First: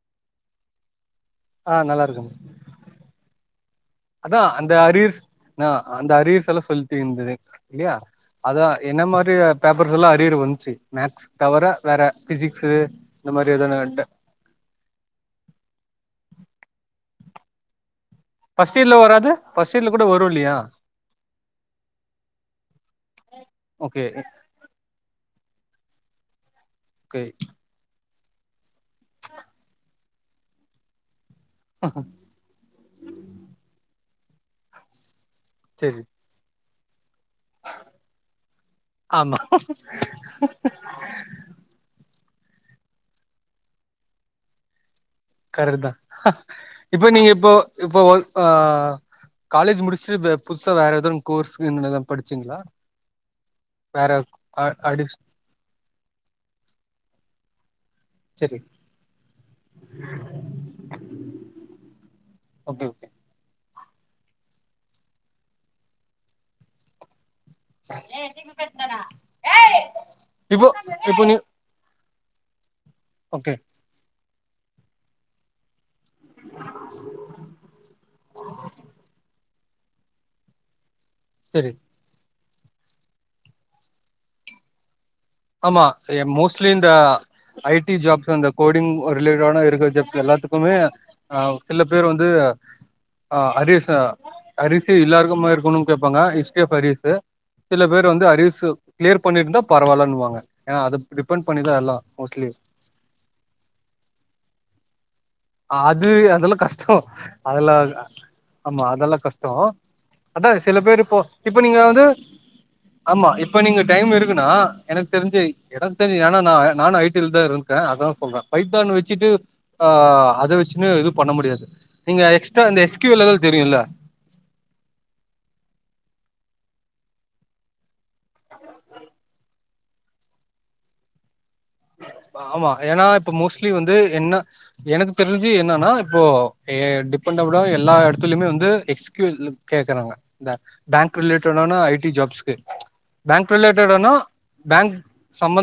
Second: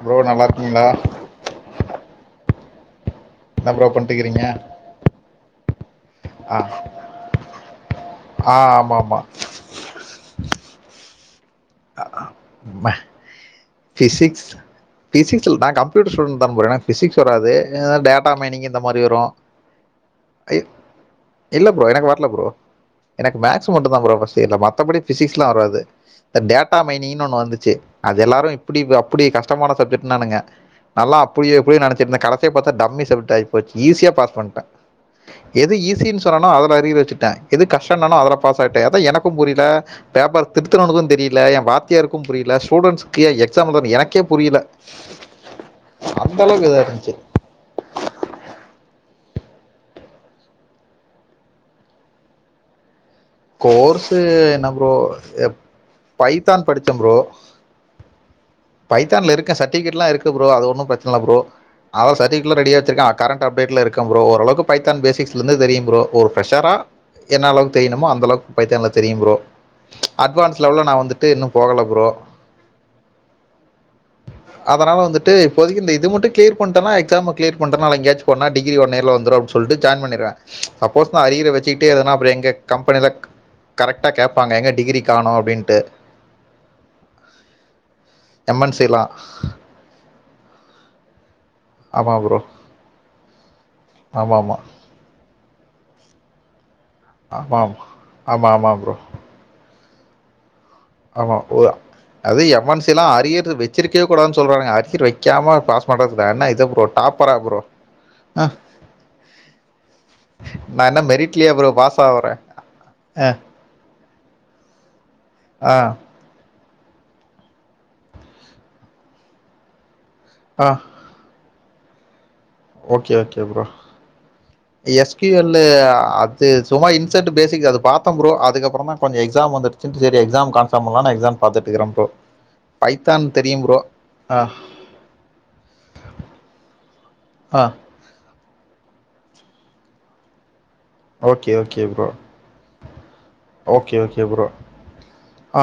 Hello நல்லாருக்கீங்ளா ஆ நல்லாருக்க என்ன ப்ரோ அதா பண்ணிட்டுக்கிறீங்க அந்த அரியர்ஸ் தா அந்த ஆ அரியர்ஸல்லா சொல்ட் இந்தது இல்லயா ஆ அதா ஆமாம் என்ன மாரி பேப்பர்ஸ் எல்லா அர்யர் வந்து ம்சு மேக்ஸ் தவற வேற பிசிக்ஸு இந்த மாரி எதனா ட பிசிக்ஸ் பிசிக்ஸ்ல் நா கம்ப்யூட்ரு ஸ்டூ தா போ பிசிக்ஸ் வராது டேப் டாமைனிங் ஃபர்ஸ்ட் இந்த இயர்ல மாரி வரு வராது ஃபர்ஸ்ட் இயர்ல கூட வரு இல்லையா இ இல்ல ப்ரோ எனக்கு வரல ப்ரோ எனக் மேக்ஸ் மட்டு தா ஓகே ப்ரோ ஃபஸ்ட் மத்தபடி பிசிக்ஸ் லா வராது இந்த டேப் டாமைனிங் ஓகே ஒன்னு வந்துச்சு அது எல்லாரு ப்புடி அப்புடி கஷ்ட்டமான சப்ஜெக்ட்டானுங்க நல்லா எப்புடி அப்புடி நெனச்சிருந்தா கடசியா பாத்தா டம்மி சப்ஜெக்ட் ஆயிபோச்சு ஈஸியா பாஸ் வந்ட்ட எது சரி ஈசின் சொன்னனோ அத இப்ப அரிர் வச்சிட் எது கஷ்ட்டன்னனோ அதுல பாஸ் ஆய்ட்ட அத எனக்கு ஆமா புரிய்ல பேப்பர் திருத்துனவனுக்கு தெரில எ வாத்தியாரு புரிய்ல ஸ்டூடெண்ஸ் ஏ எக் ஸாம்ன்து எனக்கே புரியல கரெட் தா அந்த அளவுக்கு இதாக இப்ப இருந்துச்சு நீங்க இப்போ ஒ இப்போ ஆ காலேஜ் முடிச்சுட்டு புதுசா வேற எதன் கோர்ஸ் கின் எதா படிச்சீங்ளா கோர்ஸு என்ன ப்ரோ பைத்தான் படிச்ச ப்ரோ சரி பைத்தான்லா இருக்க சர்டிபிகேட்லா இருக்கு ப்ரோ அது ஒன்னு ப்ரச்சன இல்ல ப்ரோ அவ சர்டிபிகேட்லா ரெடியா ஓகே வெச்சிறுகா ஓகே கரண்ட்‌ அப்டேட் ல இருக் கம் ப்ரோ ஓரளவுக்கு பைத்தான் பேசிக்ஸ்ல இருந்து தெரியு ப்ரோ ஒரு ப்ரெஷ்ரா என்ன அளவுக் தெரிய்ணுமோ அந் ஒரளவுக்கு பைத்தான்ல தெரியு ப்ரோ அட்வான்ஸ் இப்போ லெவல்ல நா இப்போ வந்துட்டு நீ இன்னு போகல ப்ரோ ஓகே அதனால வந்துட்டு இப்போதக்கு இந் இது மட்டு கிளியர் பன்னிட்டனா எக்ஸாம கிளியர் பன்னிட்டனா எங்கயாச்சு போன டிகிரி ஒன் நேர்ல வந்துரு சொல்லிட்டு ஜாயின் பன்னிருவ சப்போஸ் நா அரியரா சரி வச்சிட்டே எதன அப்போற எங்க கம்பெனில கரெட்டா கேப்பாங்க எங்க டிகிரி காணோம் அப்படின்ட்டு ஆமா மோஸ்ட்லி இந்த ஐ டி ஜாப் இந்த கோடிங் எம்என்சிலாம் ரிலேட்ட இருக்குற ஜப் எல்லாத்துக்குமே ஆ சில பேர் ஆமா வந்து ப்ரோ அரியஸ்ச ஆமா ஆமா அரிஸு எல்லாருக்குமா இருக்கணும்னு கேட்பாங்க ஹிஸ்ட்ரி ஆஃப் அரியஸ்ஸு ஆமா ஆமா சில பேர் வந்து ஆமா அரிஸு ஆமா ப்ரோ கிளியர் பண்ணியிருந்தா பரவாலான்வா ஆமா ஓ அது மோஸ்ட்லி எம் என்சி எல்லா அரியர் வெச்சிருக்கயே கூடாதுனு சொல்றானுங்க சிற்வை அது அதெல்லா கஷ்டோ ப்ரோ அதெல்லா ஆமா அதெல்லா கஷ்டோ அதா சில நான் என்ன பேர் இப்போ மெரிட்லயா இப்ப ப்ரோ நீங்க பாஸ் வந்து ஆகுறேன் ஆமா ஆ இப்ப நீங்க டைம் இருக்குன்னா எனக்கு தெரிஞ்சு ஆ எனக்கு தெரிஞ்சு ஏன்னா நா நானு ஐ டில தா இருந்தே அதா சொல்றே பைதான் வச்சிட்டு ஆ அத ஆ வச்சுன்னு எதுவு பண்ண முடியாது நீங்க எக்ஸ் ஓகே ஓகே ப்ரோ எஸ் கு யூ எல் சும்மா இன்சென்ட் பேஸிக் அது பாத்தன் ப்ரோ அதுக்கப்பறமா கொஞ்ச எக்ஸாம் வந்துடுச்சுனு செரி எக்ஸாம் கன்ஸ பன்லானு எக்ஸாம் பாத்துட்டு இருக்கிறேன் ப்ரோ ஆமா ஏன்னா பைத்தான் இப்ப தெரியும் மோஸ்ட்லி ப்ரோ வந்து ஆ என்ன எனக்கு தெரிஞ்சு என்னன்னா இப்போ எ கொண்ட விட ஆ எல்ல இடத்துலுமே வந்து எஸ்கூஸ் கேக்குறாங்க பேங்க் ஓகே ரிலேட்டான ஓகே ஐ ப்ரோ டி ஜாப்ஸ்கே பேங்க் ஓகே ரிலேட்டானா ஓகே ப்ரோ பேங்க்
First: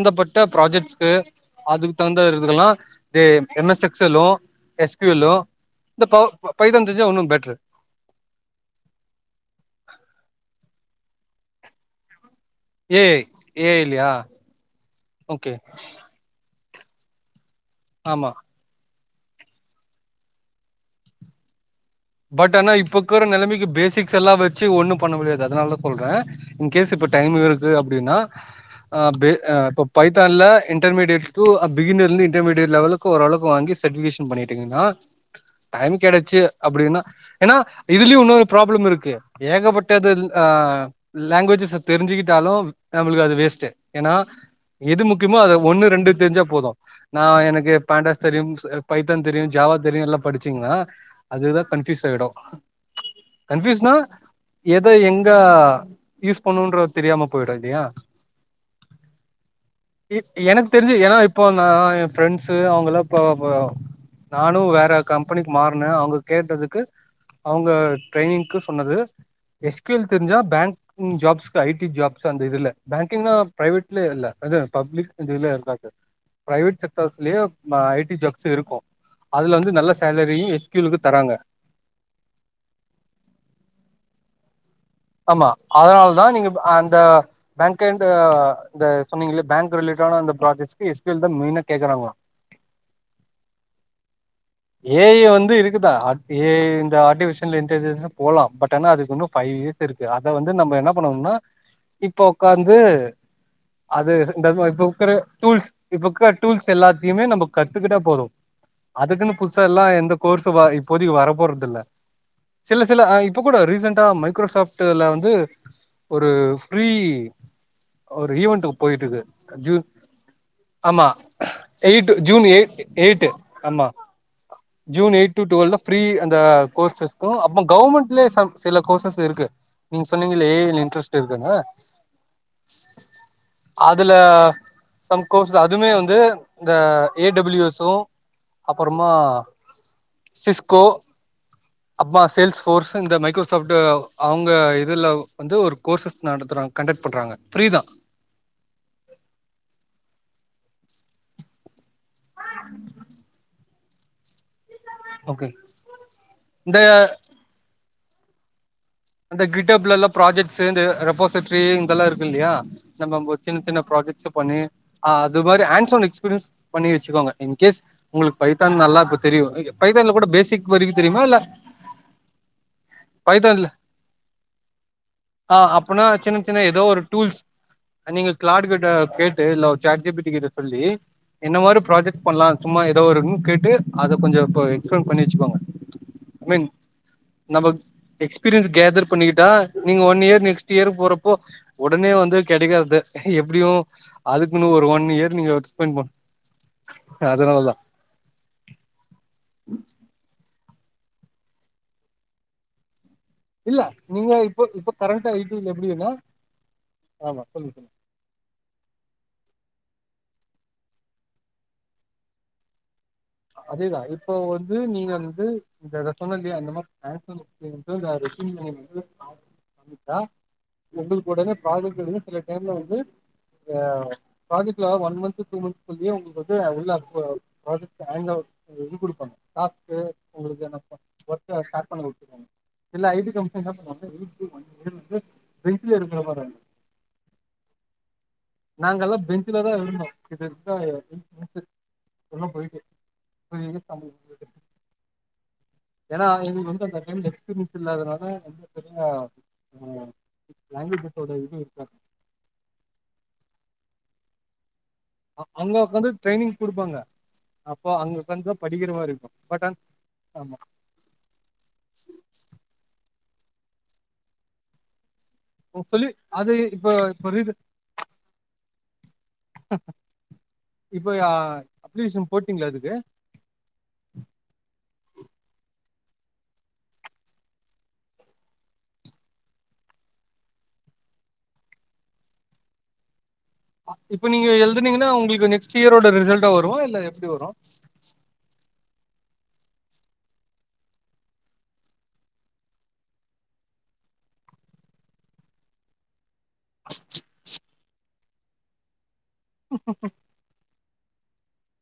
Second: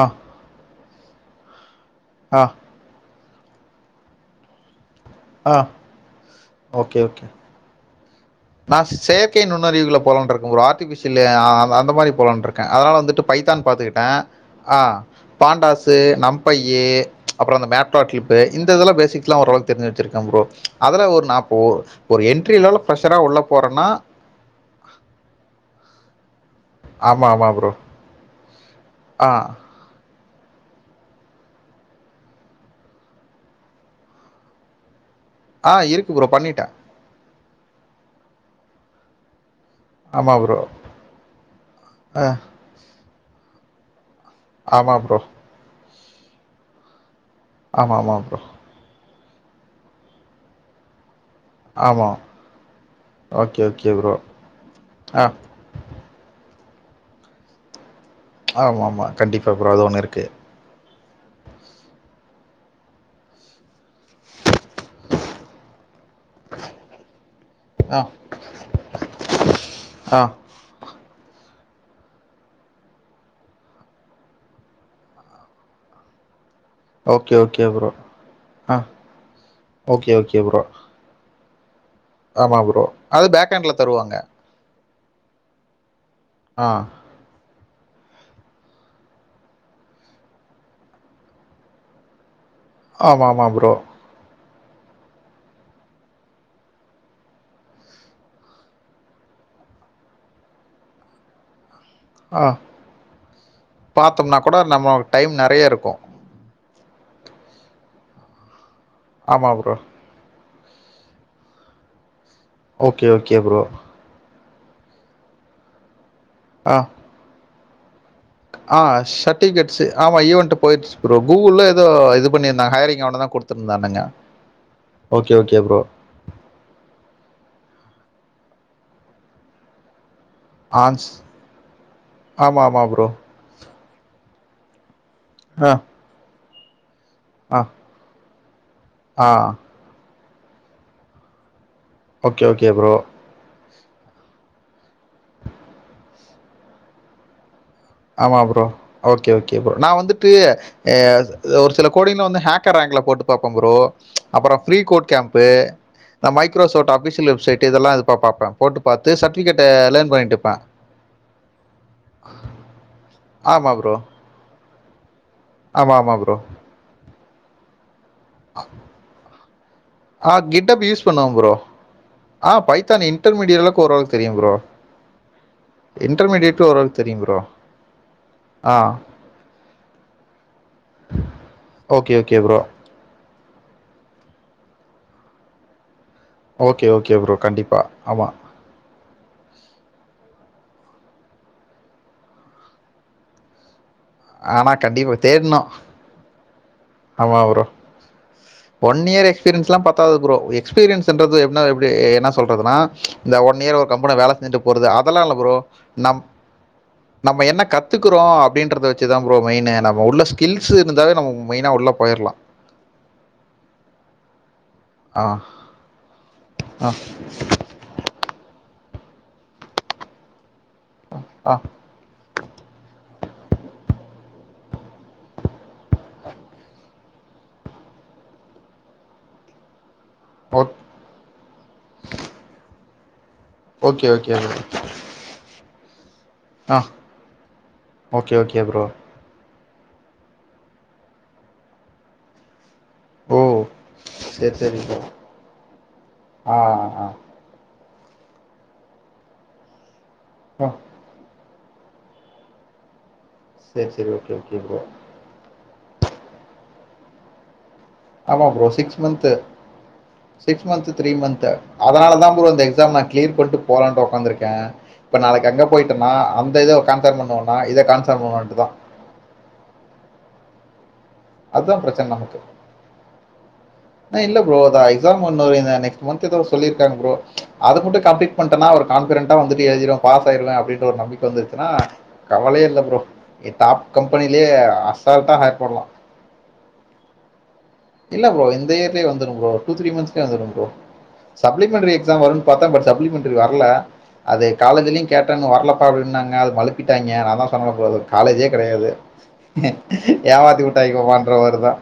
ஆ ப்ராஜெக்ட்ஸ் அதுக்கு தந்தா ஆ இருதுக்கலா தே M S எஸ்ஸ்ல்லு S Q L ஆ இந்த ப பைதான் தெஞ்சா ஒன்னு பெட்டர் நா செயற்கை நுண்ணறிவுகள போல இருக்கு ப்ரோ ஆர் ஆர்டிஃபிசியல் அ அந்த மாதிரி போல இருக் அதனா ஏ ஐ வந்துட்டு பைத்தான் ஏ ஐ பார்த்துக்கிட்டே இல்லையா ஓகே பாண்டாஸ் நம் ப்பை ஏ அப்புறம் அந்த மெட்ரா ஆமா கிளிப் இந்த இதெல்லா பேசிக் லாம் ஓரளவுக்கு தெரிஞ்ச வச்சிருக்கே ப்ரோ அதுல ஒரு நா போ ஒரு என்டரியில இருக்கிற நெலமைக்கு பேசிக்ஸ் எல்லா வச்சு ஒன்னு பண்ண முடியாது அதனால தா சொலறே [inaudible] இன் கேஸ் இப்ப ஆமா டைம் ஆமா ப்ரோ இருக்கு அப்படின்னா ஆ பே அ ப ல்ல இன்டர்மீடியேட்க்கு அ பிகின்ந்து இன்டர்மீடியேட் லெவல்ளுக்கு ஓரளவுக்கு வாங்கி சர்டிபிகேன் பண்ணிட்டீங்கனா ஆ இருக்கு ப்ரோ பண்ணிட்டே ஏன்னா இதுலயு இன்னொரு ப்ராப்ளம் இருக்கு ஏகப்பட்டது ஆமா ஆ ப்ரோ லாங்குவேஜஸை ஆ தெரிஞ்சுக்கிட்டாலு நம்மளுக்கு அது வேஸ்ட்டு ஏன்னா ஆமா எது ப்ரோ முக்கியமோ அது ஒன்னு ரெண்டு தெரிஞ்சா போது நா எனக்கு ஆமா ஆமா ப்ரோ பாண்டாஸ்தரி பைத் [unintelligible] தெரியு ஜாவா தெரியு எல்லா படிச்சீங்களா அதுதா கன்பூஸ் ஆமா ஆயிடு ஓகே ஓகே கன்பூஸ்னா ப்ரோ ஏதோ ஆ எங்க யூஸ் போண்ணுன்ற தெரியாம போயிட இல்லையா ஆமா ஆமா கண்டிப்பா ப்ரோ அது ஒண்ணு இருக்கு எனக்கு தெரிஞ்சு ஏன்னா இப்போ நா ஏ பிரண்ட்ஸ் அவங்கல்லா இப்ப நானு வேற கம்பெனிக்கு மாறனே அவங்க கேட்டதுக்கு அவங்க ஆ ட்ரைனிங்க்கு சொன்னது எஸ்குஸ் ஆ தெரிஞ்சா banking job I T jobs அந்த இதுல பேங்கிங்கா பிரைவேட்லயே இல்ல இது பப்ளிக் இதுல இருந்தாக்கு பிரைவேட் செக்டர்ஸ்லே okay okay bro I T jobs ஆ இருக்கு அதுல வந்து நல்ல ஓகே ஓகே சேலரியு ப்ரோ எஸ்கியூ ங்க ஆமா ப்ரோ அது பேக் எண்ட்ல தருவாங்க ஆமா அதனால் லா நீங்க ஆ அந்த பேங்க் எண்ட் ஆ த சொன்னீங்கள பேங்க் ரிலேட்டடான அந்த ப்ராஜக்ட்ஸ் எஸ்க்யுஎல் தா மெயினா கேக்குறாங்க ஆமா ஆமா ப்ரோ ஏ ஐ வந்து இருக்குதா ஏ ஐ இந்த ஆர்டிபிஷியல் இன்டெலிஜென்ட்ஸ் போலா பட் ஆனா அதுக்கு இன்னு ஃபைவ் இயர்ஸ் இருக்கு அத வந்து நம்ம என்னா பண்ணும்னா இப்போ ஆ ஒக்காந்து அது பார்த்தோம்னா இந்த கூட இப்ப நம்ம இருக்கிற டைம் டூல்ஸ் நெறைய இருக்கும் இப்ப இருக்ற டூல்ஸ் எல்லாத்தையுமே நம்ம கத்துக்கிட்டா போது அதுக்குனு ஆமா புதுசா ப்ரோ எல்லா எந்த கோர்ஸ் [unintelligible] இப்போதைக்கு வர போறது இல்ல சில சில ஓகே ஆ ஓகே இப்ப கூட ப்ரோ ரீசெண்டா ம மைக்ரோசாப்ட்ல வந்து ஒரு ஆ ஃப்ரீ ஒரு ஈவென்ட்டு ஆ போய்ட்டுக்கு ஜூன் சர்டிஃபிகேட்ஸு ஆமா ஈவென்ட் போயிடுச்சு ஆம்மா ப்ரோ கூகுள்ல ஏதோ எய்ட்டு இது ஜூ ன் எய்ட் பண்ணியிருந்தாங்க ஹையரிங் அவன எய்ட்டு தான் ஆம்மா கொடுத்துருந்தானுங்க June okay eight to okay டுவெல்லா ப்ரோ ஃப்ரீ அந்த கோர்ஸஸ்க்கு அமா கவர்மெண்ட்லே சம் சில கோர்சஸ் [unintelligible] இருக்கு நீங்க சொன்னிங்ளே ஏ ஐல ஆன்ஸ் இன்ட்ரெஸ்ட் இருக்குனு ஆமா ஆமா ப்ரோ அதுல சம் கோர்ஸ்டு ஆ அதுமே வந்து இந்த ஏ டபுள் ஆ யூஎஸ் ஓ அப்பறமா ஆ சிஸ்கோ அப்மா ஓகே ஓகே ப்ரோ சேல்ஸ்ஃபோர்ஷூ இந்த மைக்ரோ சாஃப்ட்டு அவங்க இதுல வந்து ஒரு கோர்சஸ் நடத்துறாங் கண்டக்ட் பண்றாங்க ஃப்ரீதா ஆமா ப்ரோ ஓகே ஓகே ப்ரோ நா வந்துட்டு ஏ ஒரு சில கோடிங்லா வந்து ஹேக்கர் ஆங்ல போட்டு பாப்ப ப்ரோ அப்பறம் ஃப்ரீ கோட் கேம்ப்பு ஓகே இந்த மைக்ரோசோட் இந்த அஃபிஷியல் வெப்சைட் இதெல்லா ப பாப்ப அந்த கிர்ட்டப்லலா ப்ராஜெக்ட்ஷூ இந்த ரெபோசெட்ரி இதெல்லா இருக்கு இல்லையா நம்ம ம்போ சின்ன ஆமா சின்ன ப்ரோ. ப்ராெஜெக்ட்ஸ் பண்ணி ம் ஆ அது மாரி ஆமா, அண்ட்சோன் ஆமா ப்ரோ. எக்ஸ்பீரன்ஸ் பண்ணி வச்சுக்கோங்க இன் கேஸ் உங்ளுக்கு பைத்தான் நல்லா தெரியு [unintelligible] ஆ பேசிக் கிட்டப் வரைக்கு யூஸ் தெரியுமா பண்ணுவ இல்ல ப்ரோ ஆ பைத்தான் இன்டர்மீடி பைத்தான்ல அளவுக்கு ஓர்ளவு ஆ அப்பனா சின்ன இன்டர்மீடியட் சின்ன எதோ ஓரளவுக்கு ஒரு தெரியும் ப்ரோ. டூல்ஸ் நீங்க க்ளாடு ஆ கிட்ட கேட்டு இல்ல ஒ சேட் ஜீ பி டி கிட்ட சொல்லி என்ன மாரி ஓகே, ப்ராஜெக்ட் ஓகே பண்லா ப்ரோ. சும்மா எதோ ஒருன் கேட்டு அத கொஞ்சோ [unintelligible] எக்ஸ்ப்ளைன் பண்ணி வச்சுக்கோங்க I mean okay okay bro நம்ம கண்டிப்பா ஆமா எக்ஸ்பீரியன்ஸ் கேதர் பண்ணிக்கிட்டா நீங்க ஒன் இயர் நெக்ஸ்ட் இயர் போறப்போ ஒடனே வந்து கெடைக்காது எப்டியு அதுக்குனு ஆனா ஒரு ஒன் கண்டிப்பா இயர் நீங்க தேடணும். [unintelligible] ஆமா ப்ரோ அதனாலதா ஒன் இயர் எக்ஸ்பீரியன்ஸ் எல்லா பத்தாது ப்ரோ எக்ஸ்பீரியன்ஸ்ன்றத என எப்டி என்ன சொல்றதுனா இந்த ஒன் இயர் இல்ல ஒரு கம்பெனி நீங்க வேல இப்போ செஞ்சுட்டு போறது இப்போ அதெல்லா கரண்டா இல்வ ஐ ப்ரோ டில எப்டின்னா நம் ஆமா நம்ம என்ன சொல்லு சொல்லு கற்றுக்குறோ அப்டின்றத வெச்சு தா ப்ரோ மெயினு நம்ம உள்ள ஸ ஸ்கில்ஸ் இருந்தாலே நம்ம மெய்னா உள்ள போய்றலா அதேதா இப்போ நீங்க வந்து சொன்ன இ அந்த மா பண்ண [unintelligible] தா உங்க ஆ கூடனே ஆ ப்ரஜெக்ட் வந்துனா சில டைம்ல வந்து ஹ ப்ராஜெக்ட்ல ஒன் மந்தத் டூ மந்த் சொள்ளியு உங்களுக்கு வந்து உள்ள ப்ராஜெக்ட் ங்க இ கொடுப்பாங்க காப் ஓக் உங்களுக்கு ஒர்க ஷார் பண்ணி குடுத்துருவாங்க இல்ல ஜ டி கம்ப ஓகே ஓகே [unintelligible] ஆ ஓகே ஓகே ப்ரோ இதுலதா இருந்தோ இது இரு எல்லா போயக்கு ஓ செர் செரி ப்ரோ ஏனா ஆ எங்குவந்த அந்த ஆ டைம் எக்ஸ்பிரியன்ஸ் இல்லாதனால ரொம்ப பெரிய உ ஆ லாங்குவேஜஸ் தோட இது ம் சரி சரி ஓகே ஓகே ப்ரோ அங்க உக்காந்து ட்ரைனிங் கொடுப்பாங்க ஆமா ப்ரோ சிக்ஸ் மந்த்த் ஆமா சிக்ஸ் மந்த்த் த்ரீ மந்த் அதனால தான் ப்ரோ இந்த எக்ஸாம் கிளீர் பண்ட்டு போலான்ட்டு உட்காந்துருக்கே இப்ப நாளைக்கு அங்க சொல்லி போயிிட்டம்ன்னா அது அந்த இதை இப்ப கான்சன் இப்ப இது பண்ணோம்னா இதை கான்சார்ன் பண்ணன்ட்டு தான் [inaudible] அதா பிரச்சன அப்ளிகேஷன் நமக்கு போட்டீங்களா அதுக்கு னு இல்ல ப்ரோ அதா எக்ஸாம் ஒன்னு எழுதன அன்னிக் மந்த் எதோ சொல்லிருக்காங்க ப்ரோ அது மட்டு கம்ப்ளீட் பண்ணிட்டனா ஒரு கான்ஃபிடன்டா வந்துட்டு எழுதிருவே பாஸ் ஆயிருவே அப்டின்ற ஒரு நம்பிக்க வந்துருச்சுனா கவலயே இல்ல ப்ரோ ஏ டாப் இப்ப நீங்க கம்பெனிலயே அசால்ட்டா ஹேக் பண்ணலா வரு இல்ல எப்டி வரு இல்ல ப்ரோ இந்த இயர்லே வந்துரு ப்ரோ டூ த்ரீ மந்த்ஸ்லே வந்துரு ப்ரோ சப்ளிமெண்ட்ரி எக்ஸாம் வரு பாத்தே பட் சப்ளிமெண்ட்ரி வர்ல அது காலேஜிலியு கேட்டே இன்னு வர்லப்பா அப்டின்னாங்க அது மலுப்பிட்டாய்ங்க நா தா சொன்னல்ல ப்ரோ அது ஒரு காலேஜே கெடையாது ஏமாத்தி இதா இவுங்க பண்ற மாரிதா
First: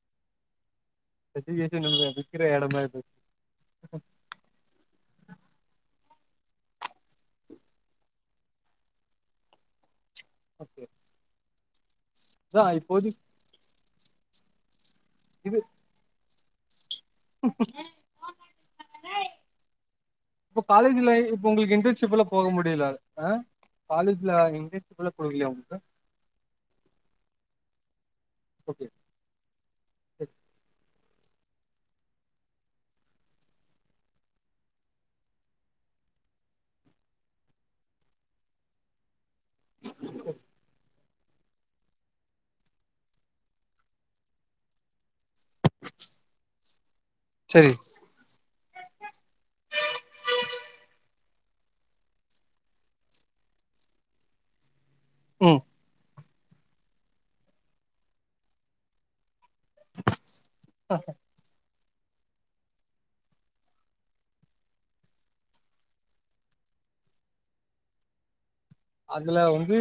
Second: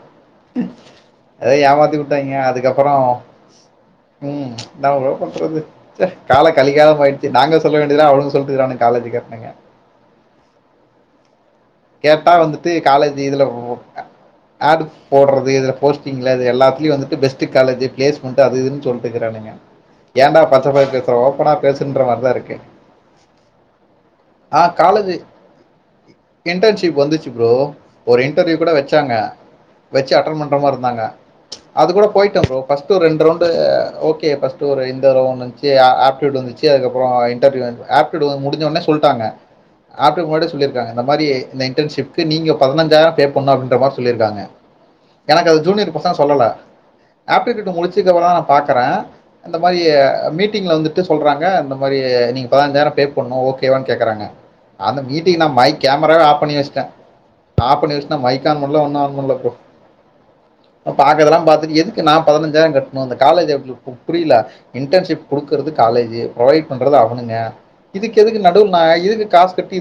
அதே எஜுகேஷன் ஏமாத்தி உட்டாங்க விக்கிற எடமா அதுக்கப்பறோ இது ம் என்னா ப்ரோ பன்றது ச்ச கால கலி காலமாயிடுச்சு நாங்க சொல்ல வேண்டியதுல அவங்க சொல்லிட்டுக்கிறானுக காலேஜு காரங்க ஓகே கேட்டா அதா வந்துட்டு காலேஜ் இப்போதைக்கு இதுல போ ஆடுப் போடுறது இது இதுல போஸ்டிங்கு இல்ல அது எல்லாத்துலயு வந்து பெஸ்ட் காலேஜ்ஜு பிலேஸ்மன்டு அது இதுனு சொல்டுக்கிறானுங்க ஏன்டா இப்ப பச்ச மாரி காலேஜ்ல பேசுறா இப்ப ஓபனா உங்களுக்கு இன்டர்ன்ஷிப் எல்லா பேசனுன்றமாரிதா போக இருக்கு முடியல ஆ காலேஜ்ல ஆ இன்டர்ன்ஷிப் எல்லா காலேஜி குடுக்கலையா உங்களுக்கு இன்டர்ன்ஷிப் வந்துச்சு ப்ரோ ஒரு இன்டர்வியூ கூட ஓகே வச்சாங்க வச்சி அட்டன்பன்ற மார் இருந்தாங்க அது கூட போயிட்ட ப்ரோ ஃபஸ்ட் ஒரு ரெண்டு ரவுன்டு ஓகே ஃபஸ்ட் ஒரு [unintelligible] வன்ச்சி ஆஃப்ட்டிடுயுடு வன்ச்சி அதுக்கப்றோ இன்டர்வீவ் ஆப்டுடூ முடிஞ்சோனே சொல்ட்டாங்க [unintelligible] முன்னாடியே சொல்லிருக்காங்க அந்த மாரி இந்த இன்டர்ன்ஷிப்கு நீங்க பதினஞ்சாயிர பே பண்ணு அப்டின்ற மாரி சொல்லிருக்காங்க எனக்கு அது ஜூனியர் பசங்க சொல்லல சரி ஆப்ட்யுகிட்டு முடிச்சுகப்புறோ பாக்கறே இந்த மாரி மீட்டிங்ல வந்துட்டு சொல்றாங்க இந்த மாரி நீங்க பதினஞ்சாயிர பே பண்ணு ஓகேவான்னு கேக்றாங்க அந்த மீட்டிங் நா ம் மைக் கேமராவே ஆஃப் பண்ணி வச்ட்டே ஆஃப் பண்ணி வச்சுட்டு நா மைக்கு ஆன் பன்னல ஒன்னு ஆன் பன்னல ப்ரோ பாக்கறதெல்லா பாத்துட்டு நா பதினஞ்சாயிம் கட்னு இந்த காலேஜ் புரில இன்டென்ஷிப் குடுக்குறது காலேஜ்சு புரவைட் பண்றது அவங்க அதுக்கு எதுக்கு நம்ம அதுல வந்து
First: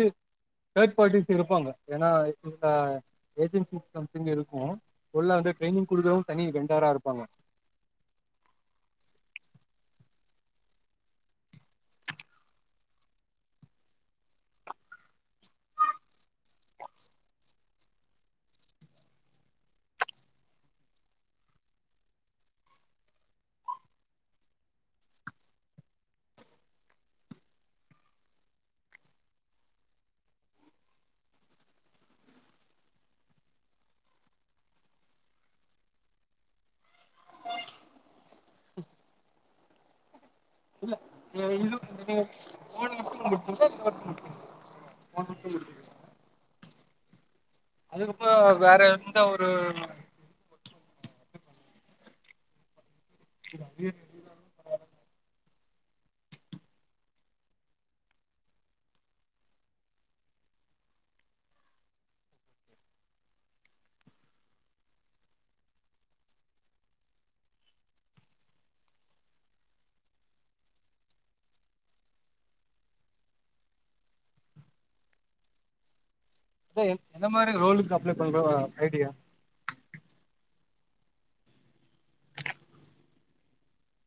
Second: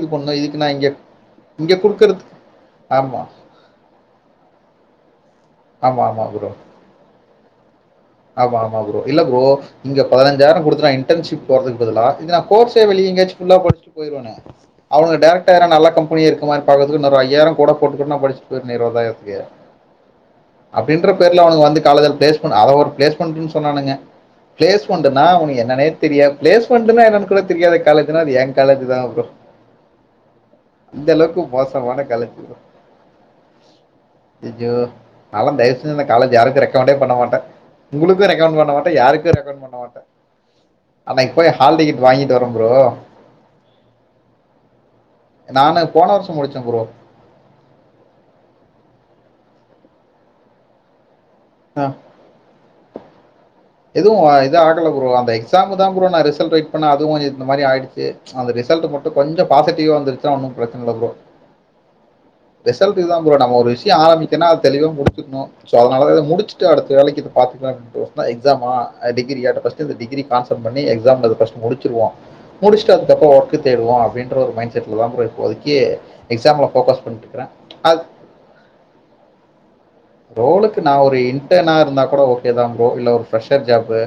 இங்க தேர்ட் பார்ட்டிஸ் இருப்பாங்க இங்க ஏன்னா கொடுக்கறது இந்த ஆமா ஏஜென்சி சம்திங் இருக்கு உள்ள வந்து ட்ரைனிங் ஆமா ஆமா குடுக்குறவங்க தனி ப்ரோ வெண்டாரா இருப்பாங்க ஆமா ஆமா ப்ரோ இல்ல ப்ரோ இங்க பதினஞ்சாயிரம் குடுத்துட்டு இன்டென்ஹிப்க்கு போறதுக்கு பதிலா இது நா கோர்ஸ்ஸே வெளில எங்கயாச்சு ஃபுல்லா படிச்சிட்டு போயிருவனே அவுங்க டேரெக்டட்டா எதுனா நல்ல கம்பெனி மாதி பக்கத்துக்கு இந்த் ஐயாயிரம் கூட குடுக்கணும்னா படிச்சிட்டு போயிருவேனே இருபதாயிரத்துக்கு அப்டின்ற பேர்ல அவனுக்கு வந்து காலஜ்ல பிளேஸ்மெண்ட் அத ஒரு பிளேஸ்மெண்ட்ன்னு சொன்னானுங்க பிளேஸ்மெண்ட்னா அவனுக்கு என்னனே தெரியாது பிளேஸ்மெண்டனா என்னன்ன கூட தெரியாத காலேஜ்னா அது என் காலேஜ் தா ப்ரோ அந்த அளவுக்கு மோசமான காலேஜ் நால்லா தயவு செஞ்சு இந்த காலேஜ் யாருக்கு ரெக்கமெண்டே பண்ண மாட்ட உங்களுக்கு ரெக்கமெண்ட் பண்ண மாட்ட யாருக்கு ரெக்கமெண்ட் பண்ண மாட்ட நீங்க போன வருஷம் முடிச்சிங்களா இந்த வருஷம் நான் போன வருஷம் முடிச்சேன் ப்ரோ அதுக்கப்புறோ வேற எந்த ஒரு ஆ எதுவு இது ஆகல ப்ரோ எக்ஸ் ம்முகாக தா ப்ரோ நா ரிசல்ட் வெய்ட் பண்ண அதுவு இந்த மாரி ஆயிடுச்ச அந்த ரிசல்ட் மட்டு கொஞ்சோ பாசிட்டிவ வந்துச்சன்னா ஒன்னு பிரச்சன இல்ல ப்ரோ ரிசல்ட்க்குதா ப்ரோ நம்ம ஒரு விஷய ஆரம்பிக்கன்னா அத தெளிவா முடிச்சுன்னு சோ அதனால முடிச்சுட்டு அடுத்த வேலைக்கு பாத்துலாம்ப்பட எக்ஸாமா டிகிரியா பர்ஸ்ட் அந்த டிகிரி கான்சல்ட பண்ணி எக்ஸாம் பர்ஸ்ட் முடிச்சிருவோ முடிச்சுட்டு அதுக்கப்புறோ ஒர்க் தேடுவோ அப்டின்ற ஒரு மைண்ட் செய்வதா ப்ரோ இப்போதைக்கு எக்ஸாமில் அத ஃபோக்கஸ் பண்ணிட்டு எந்த இருக்கிறேன் மாரி ரோலுக்கு அது அப்ளே பண்ற மாரி ஐடியா ரோலுக்கு நா ஒரு இன்டர்னா இருந்தா கூட ஓகேதா ப்ரோ இல்ல ஒரு பிரரெஷர் ஜாப்பு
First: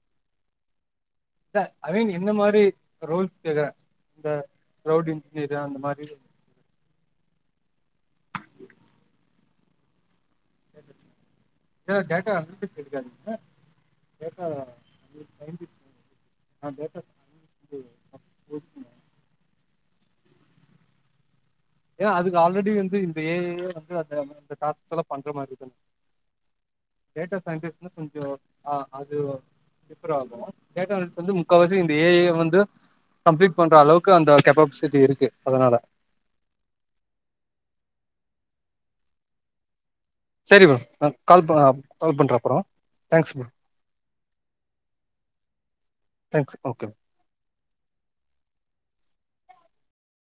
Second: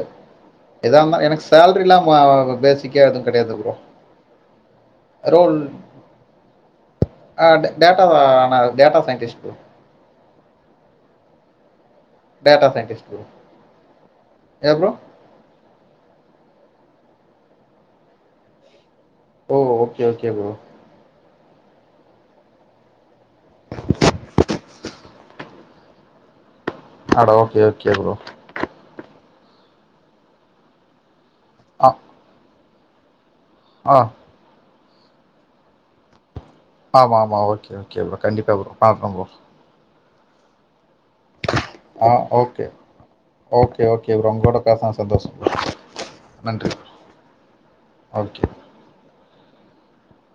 எதா இருந்த எனக்கு இல்ல ஐ சேலரில்லா மீன் எந்த மாரி பேசிக்கா எது ரோல்ஸ் கெடையாது கேக்குறே ப்ரோ இந்த கிளவுட் ரோ இன்ஜினியர் அந்த மாரி ஏ ஆ data data scientist data data analytics scientist எடுக்காதீங்க டேட்டா ஏ ப்ரோ சயின்டிஸ்ட் [unintelligible] ஓ ஓகே ஓகே ப்ரோ ஏன்னா அதுக்கு ஆல்ரெடி வந்து இந்த ஏ ஐ வந்து அந்த அந்த டாஸ்குல்லா பண்ற மாரி தா அட டேட்டா ஓகே சைன்டிஸ்ட்ன்னா ஓகே ப்ரோ கொஞ்சோ ஆ அது விப்ரோ டேட்டா அனாலிஸ் முக்காவாசி ஆ இந்த ஏ ஐ வந்து கம்ப்ளீட பண்ற ஆ அளவுக்கு அந்த கேப்பாசிட்டி இருக்கு அதனால ஆமா ஆமா ஓகே ஓகே ப்ரோ கண்டிப்பா ப்ரோ பண்ற ப்ரோ செரி ப்ரோ நா கால் ப ஆ கால் பண்ற அப்றோ okay thanks bro okay okay bro உங்கோட பேசுனது சந்தோஷம் தேங்க்ஸ் நன்றி ஓகே ஓகே